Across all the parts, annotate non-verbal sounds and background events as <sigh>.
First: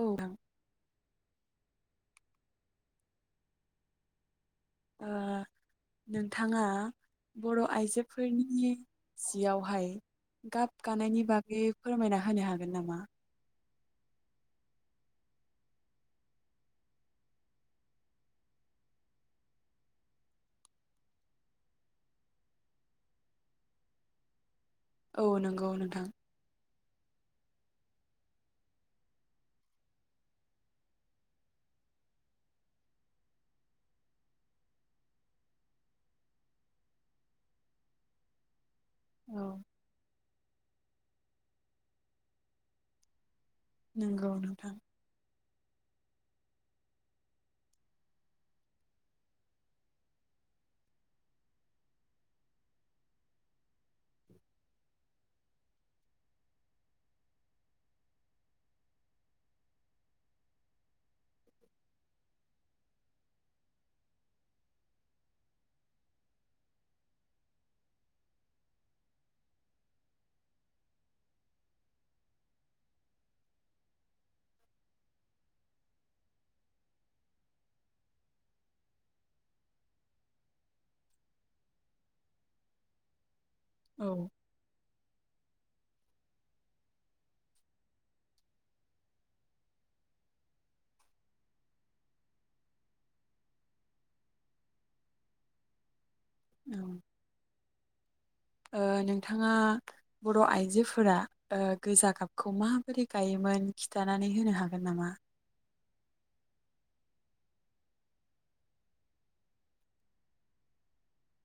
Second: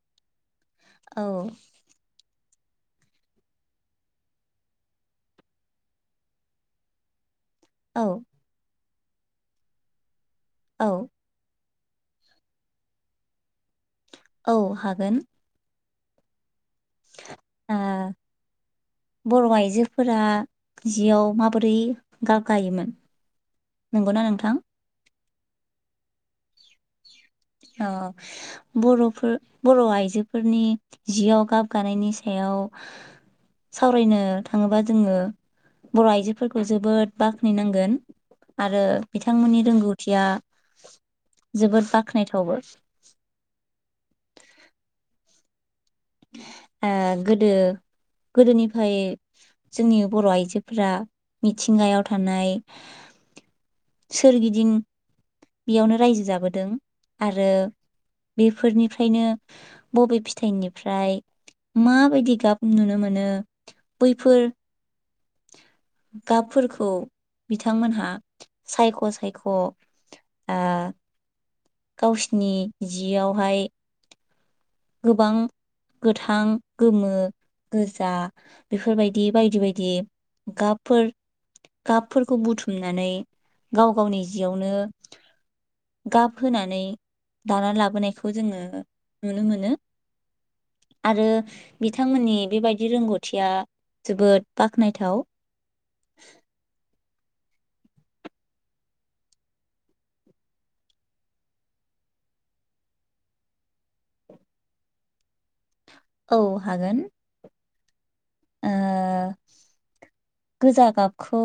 औ <unintelligible> औ। ओ नोंथाङा बर' औ आइजोफोरनि सिआवहाय गाब औ गानायनि बागै फोरमायना होनो हागोन नामा? औ हागोन। ओ बर' आइजोफोरा जिआव माबोरै गाब गायोमोन नंगौना नोंथां? औ नंगौ नोंथां। ओ बर'फोर बर आइजोफोरनि जिआव गाब गानायनि सायाव सावरायनो थाङोबा जोङो बर' आइजोफोरखौ जोबोद बाख्नायनांगोन। आरो औ बिथांमोननि रोंगौथिया <unintelligible> जोबोद बाख्नायथावबो नंगौ नोंथां ओ गोदो गोदोनिफाय जोंनि बर आइजोफ्रा मिथिंगायाव थानाय सोरगिदिं बेयावनो रायजो जाबोदों आरो बेफोरनिफ्रायनो बबे फिथाइनि ओमफ्राय माबायदि गाब नुनो मोनो बैफोर गाबफोरखौ बिथांमोनहा सायख सायख ओ गावसिनि जिआवहाय गोबां गोथां गोमो गोजा बेफोरबायदि बायदि बायदि गाबफोर गाबफोरखौ बुथुमनानै गाव औ गावनि जिआवनो गाब होनानै दाना लाबोनायखौ जोङो नुनो मोनो आरो बिथांमोननि बेबायदि रोंगौथिया जोबोद बाख्नायथाव औ ओ नोंथाङा बर आइजोफोरा ओ गोजा गाबखौ माबोरै गायोमोन खिथानानै होनो हागोन नामा? औ हागोन ओ गोजा गाबखौ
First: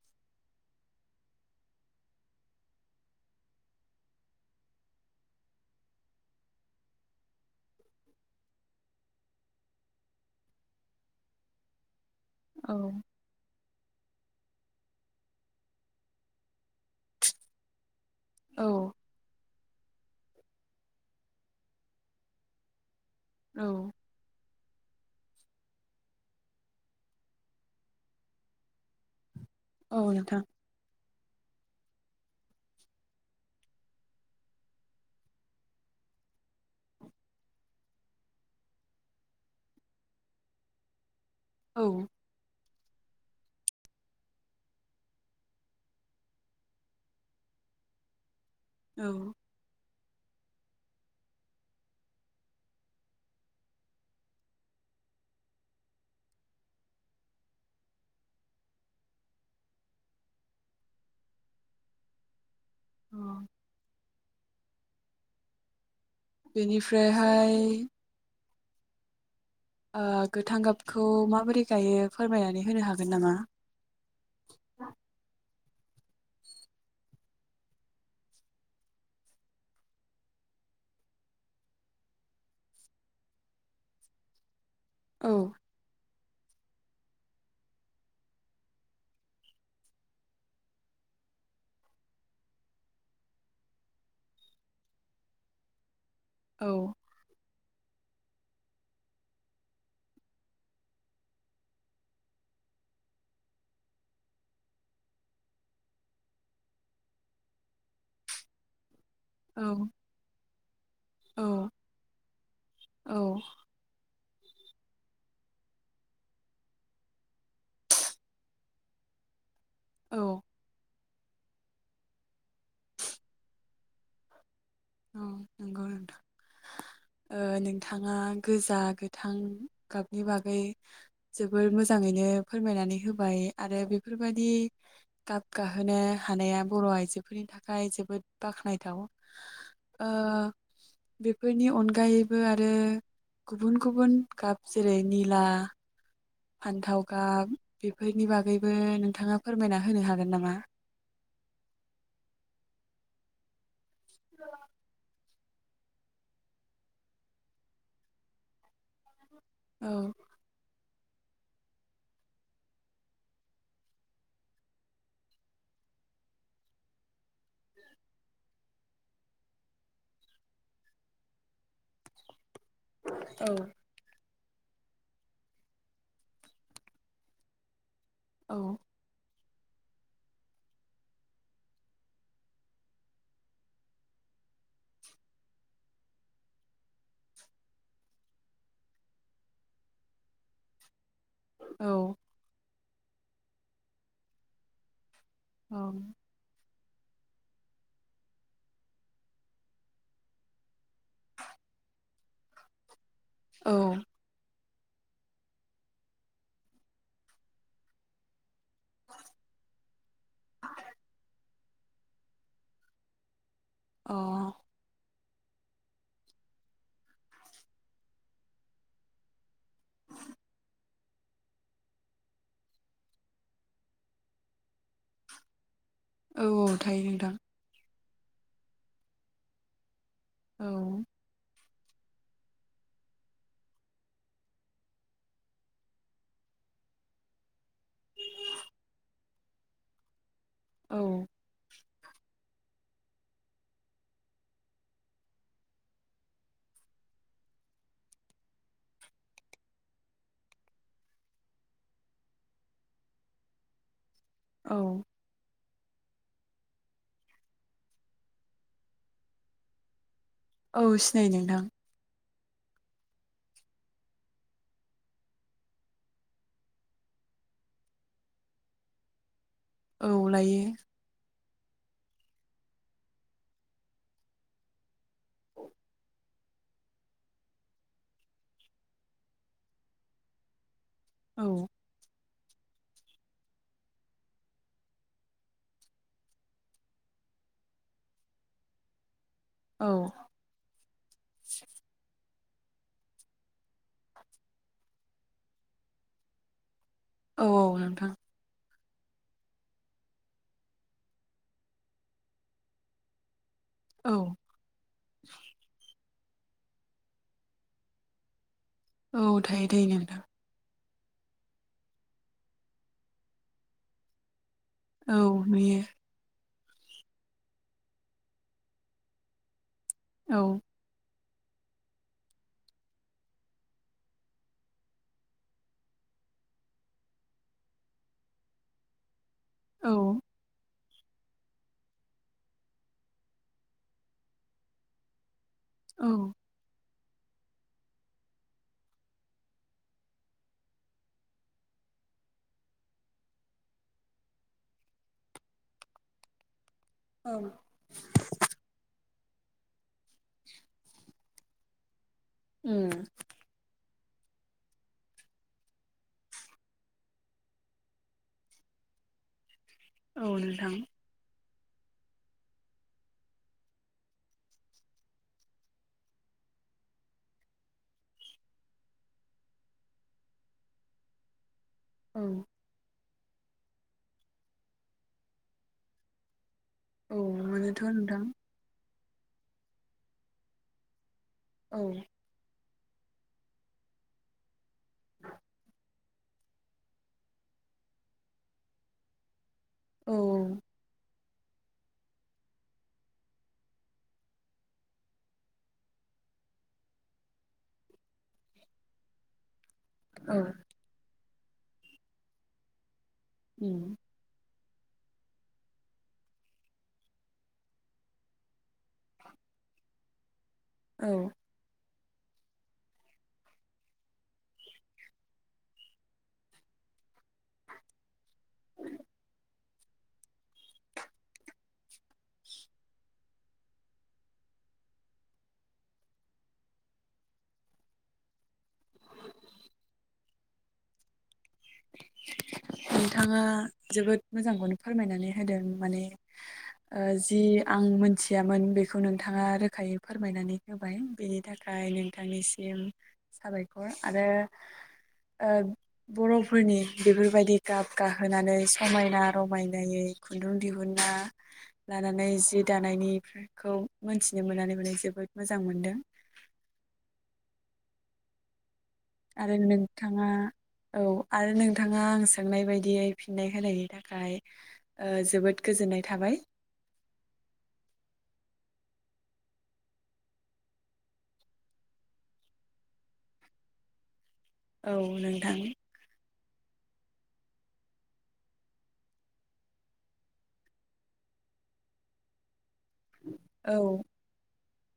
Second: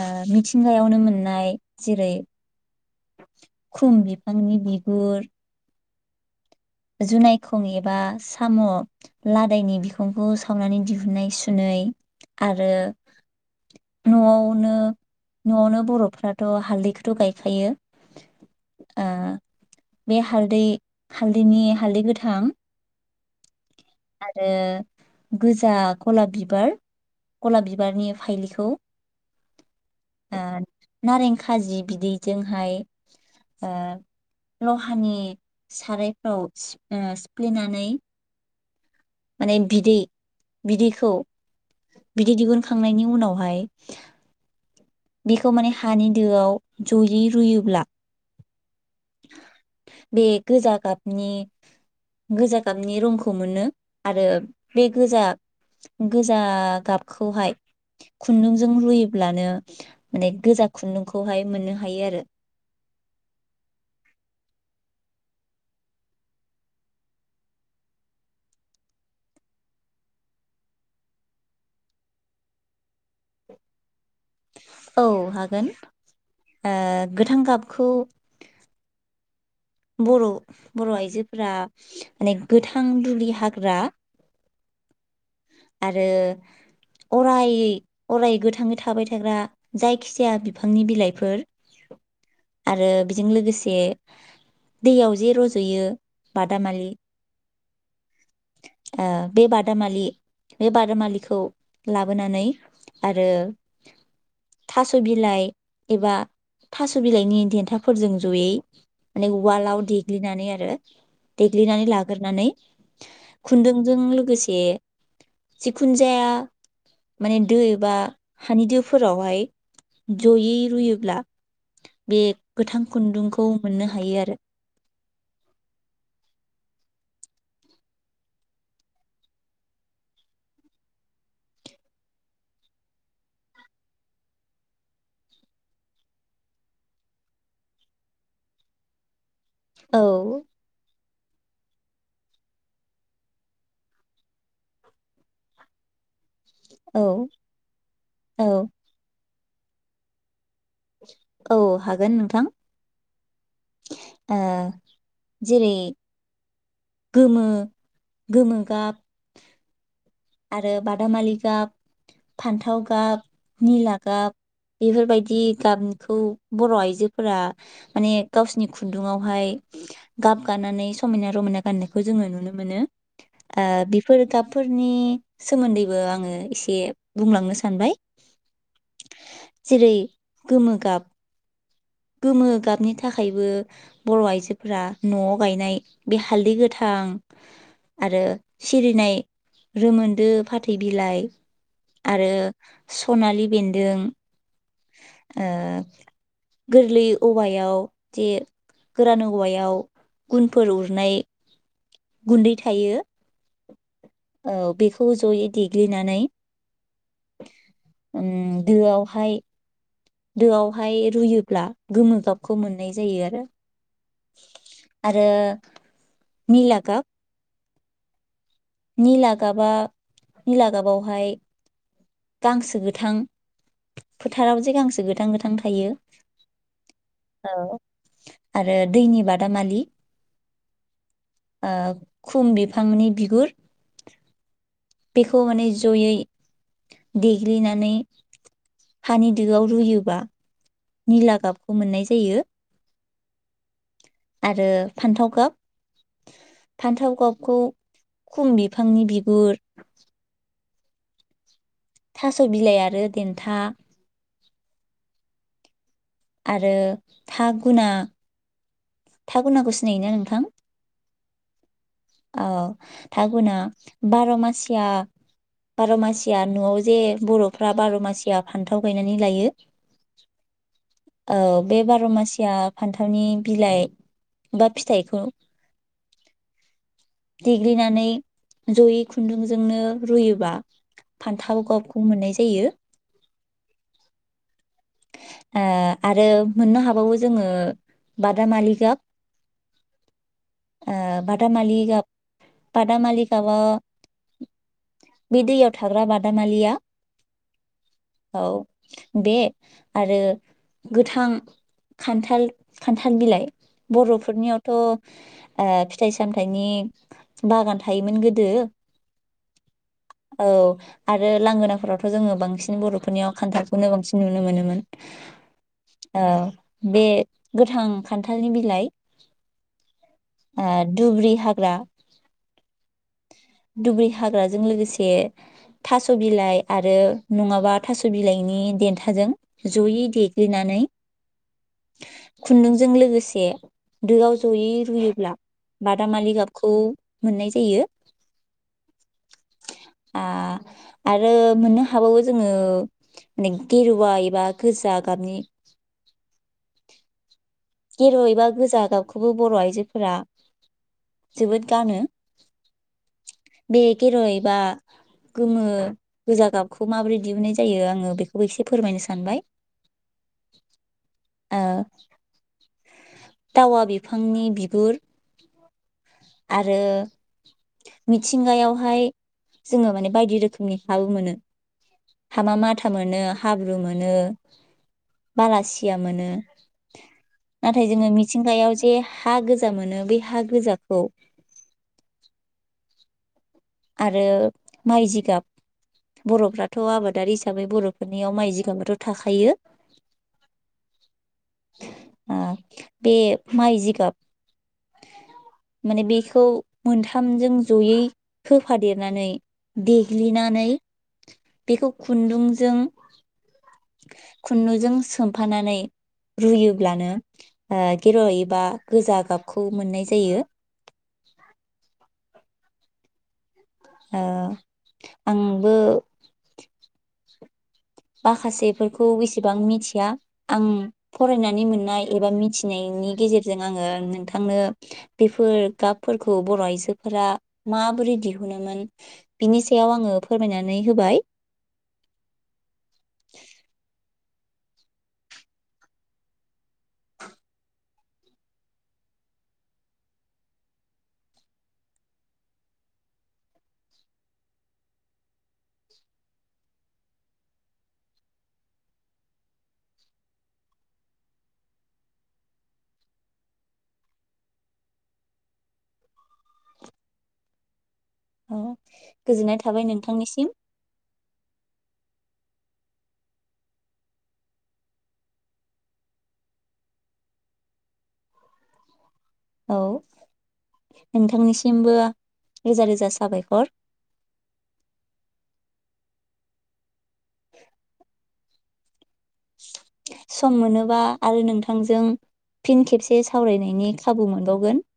ओ मिथिंगायावनो मोननाय जेरै खुम बिफांनि बिगुर जुनायखं एबा साम लादायनि बिखंखौ सावनानै दिहुनन्नाय सुनै आरो औ नआवनो नआवनो बर फ्राथ हालदैखौथ गायखायो औ ओ बे हालदै हाल बिनि हालदै गोथां औ आरो गोजा गलाब बिबार गलाब बिबारनि फाइलिखौ औ ओ नोंथां नारें खाजि बिदैजोंहाय ओ लहानि सारायफ्राव सि ओ सिफ्लेनानै माने बिदै बिदैखौ औ बिदि दिहुनखांनायनि उनाव हाय बेखौ माने हानि दोआव जयै रुयोब्ला औ बे गोजा गाबनि गोजा गाबनि रंखौ मोनो आरो बे गोजा गोजा गाबखौहाय खुन्दुंजों रुयोब्लानो माने गोजा खुन्दुंखौहाय मोननो हायो आरो अ। बेनिफ्रायहाय ओ गोथां गाबखौ माबोरै गायो फोरमायनानै होनो हागोन नामा? औ हागोन। आ गोथां गाबखौ बर बर आइजोफोरा माने गोथां दुलि हाग्रा औ आरो अरायै अराय गोथाङै थाबाय थाग्रा जायखिजाया बिफांनि बिलाइफोर आरो बेजों लोगोसे दैयाव जे रजयो औ बादामालि ओ बे बादामालि बे बादामालिखौ लाबोनानै आरो थास बिलाइ एबा थास बिलाइनि देथाफोरजों जयै माने औ उवालाव देग्लिनानै आरो औ देग्लिनानै लाग्रोनानै औ खुन्दुंजों लो गोसे जिखुनजाया माने दै बा हानि दोफोरावहाय औ जयै रुयोब्ला बे गोथां खुन्दुंखौ मोननो हायो आरो। औ नंगौ नोंथां ओ नोंथाङा गोजा गोथां गाबनि बागै जोबोर मोजाङैनो फोरमायनानै होबाय। आरो बेफोर बादि गाब गाहोनो हानाया बर' आइजोफोरनि थाखाय जोबोद बाखनायथाव। औ बेफोरनि अनगायैबो आरो गुबुन गुबुन गाब जेरै निला औ फान्थाव गाब बेफोरनि औ बागैबो नोंथाङा फोरमायना होनो हागोन नामा? औ हागोन नोंथां। ओ जेरै गोमो गोमो गाब औ आरो बादामालि गाब, फान्थाव गाब, निला गाब बेफोरबायदि गाबखौ बर' आइजोफोरा माने गावसिनि खुन्दुावहाय गाब गानानै समायना रमायना गाननायखौ जोङो नुनो मोनो औ आ बेफोर गाब फोरनि सोमोन्दैबो आङो एसे बुंलांनो सानबाय। औ जेरै गोमो गाब गोमो गाबनि थाखायबो बर' आइजोफोरा न'आव गायनाय बे हालदै गोथां आरो सिरिनाय रोमोन्दो फाथै बिलाइ औ आरो सनालि बेन्दों। ओ औ गोरलै औवायाव जे गोरान औवायाव गुनफोर अर नाय गुन्दै थायो। औ औ बेखौ जयै देग्लिनानै उम दोआव हाय दोआव हाय रुयो। होब्ला गोमो गाबखौ मोननाय जायो आरो। अ आरो निला गाब। निला गाबा निला गाबावहाय गांसो गोथां फोथाराव जे गांसो गोथां गोथां थायो। औ थायो नोंथां। औ आरो दैनि बादामालि। औ ओ खुम बिफांनि बिगुर। बेखौ माने जयै देग्लिनानै हानि दोआव रुयोबा औ निला गाबखौ मोननाय जायो। जायो। आरो फान्थाव गाब फान्थाव गाबखौ खुन बिफांनि बिगुर थास बिलाइ आरो देन्था। औ। आरो था गुना थागुनाखौ सिनायोना नोंथां? औ सिनाय नोंथां। औ थागुना बारावमासिया बारावमासिया न'आव जे बर'फ्रा बारावमासिया फान्थाव गायनानै लायो। औ लायो। ओ बे बारावमासिया फान्थावनि बिलाइ बा फिथाइखौ देग्लिनानै जयै खुन्दुंजोंनो रुयोबा औ फान्थाव गाबखौ मोननाय जायो। जायो। ओ आरो मोननो हाबावो जोङो बादामालि गाब। औ ओ बादामालि गाब। बादामालि गाबा बे दैयाव थाग्रा बादामालिया औ नोंथां औ। बे आरो गोथां खान्थाल खान्थाल बिलाइ। औ बर' फोरनियावथ आ। फिथाइ सामथायाइनि बागान थायोमोन गोदो। औ थायो थायो नोंथां औ आरो लांगोनाफोरावथ जोङो बांसिन बर'फोरनि याव खान्थालखौनो बांसिन नुनो नुनो मोनोमोन औ नुयो औ। बे गोथां खान्थालनि बिलाइ औ आ दुब्रि हाग्रा दुब्रि हाग्राजों लोगोसे थास बिलाइ आरो नङाबा थास बिलाइनि देन थाजों औ जयै देग्लिनानै खुन्दुंजों लोगोसे दोआव जयै रुयोब्ला औ बादामालि गाबखौ मोननाय जायो आ आरो मोननो हाबावो जोङो में गेरुवा एबा गोजा गाबनि औ गेरुवा एबा गोजा गाबखौबो बर' आइजोफोरा जोबोद गानो उम। बे गेरुवा एबा गोमो गोजा गाबखौ माबोरै दिहुननाय जायो आङो बेखौबो एसे फोरमायनो सानबाय औ नोंथां औ टावा बिफांनि बिगुर आरो मिथिंगायावहाय जोङो माने बायदि रोखोमनि हाबो मोनो। औ हामा माथा मोनो हाब्रु मोनो बालासिया मोनो। औ मोनोथ' नाथाय जोङो नोंथां मिथिंगायाव जे हा गोजा मोनो बे हा गोजाखौ औ। आरो माइ जिगाब बरफ्राथ' आबादारि हिसाबै बर'फोरनियाव माइ जिगाबाथ थाखायो औ। ओ बे माइ जिगाब माने बेखौ मोनथामजों जयै होफादेरनानै औ देग्लिनानै बेखौ खुन्दुंजों उम। खुन्दुजों सोमफानानै रुयोब्लानो ओ गेरुवा एबा गोजा गाबखौ मोननाय जायो। औ। आ आंबो माखासेफोरखौ एसेबां मिथिया आं फरायनानै मोननाय एबा मिथिनायनि गेजेरजों आङो नोंथांनो बेफोर गाबफोरखौ बर' आइजोफोरा माबोरै दिहुनोमोन बिनि सायाव आङो फोरमायनानै होबाय। <inaudible> नोंथाङा जोबोद मोजांखौनो फोरमायनानै होदों माने ओ जि आं मोनथियामोन बेखौ नोंथाङा रोखायै फोरमायनानै होबाय बेनि थाखाय नोंथांनिसिम साबायखर। आरो ओ बर' फोरनि बेफोरबायदि गाब गाहोनानै समायना रमायनायै खुन्दुं दिहुनना लानानै जि दानायनिखौ मोनथिनो मोननानै माने जोबोद मोजां मोनदों। औ आरो गोजोननाय थाबाय नोंथाङा नोंथांनिसिम औ आरो नों नोंथाङा आं सोंनाय बायदियै फिननाय होनायनि थाखाय ओ जोबोद गोजोननाय थाबाय। औ नोंथांनिसिमबो रोजा रोजा साबायखर औ नोंथां। सम मोनोबा आरो नोंथांजों फिन खेबसे सावरायनायनि औ खाबु मोनबावगोन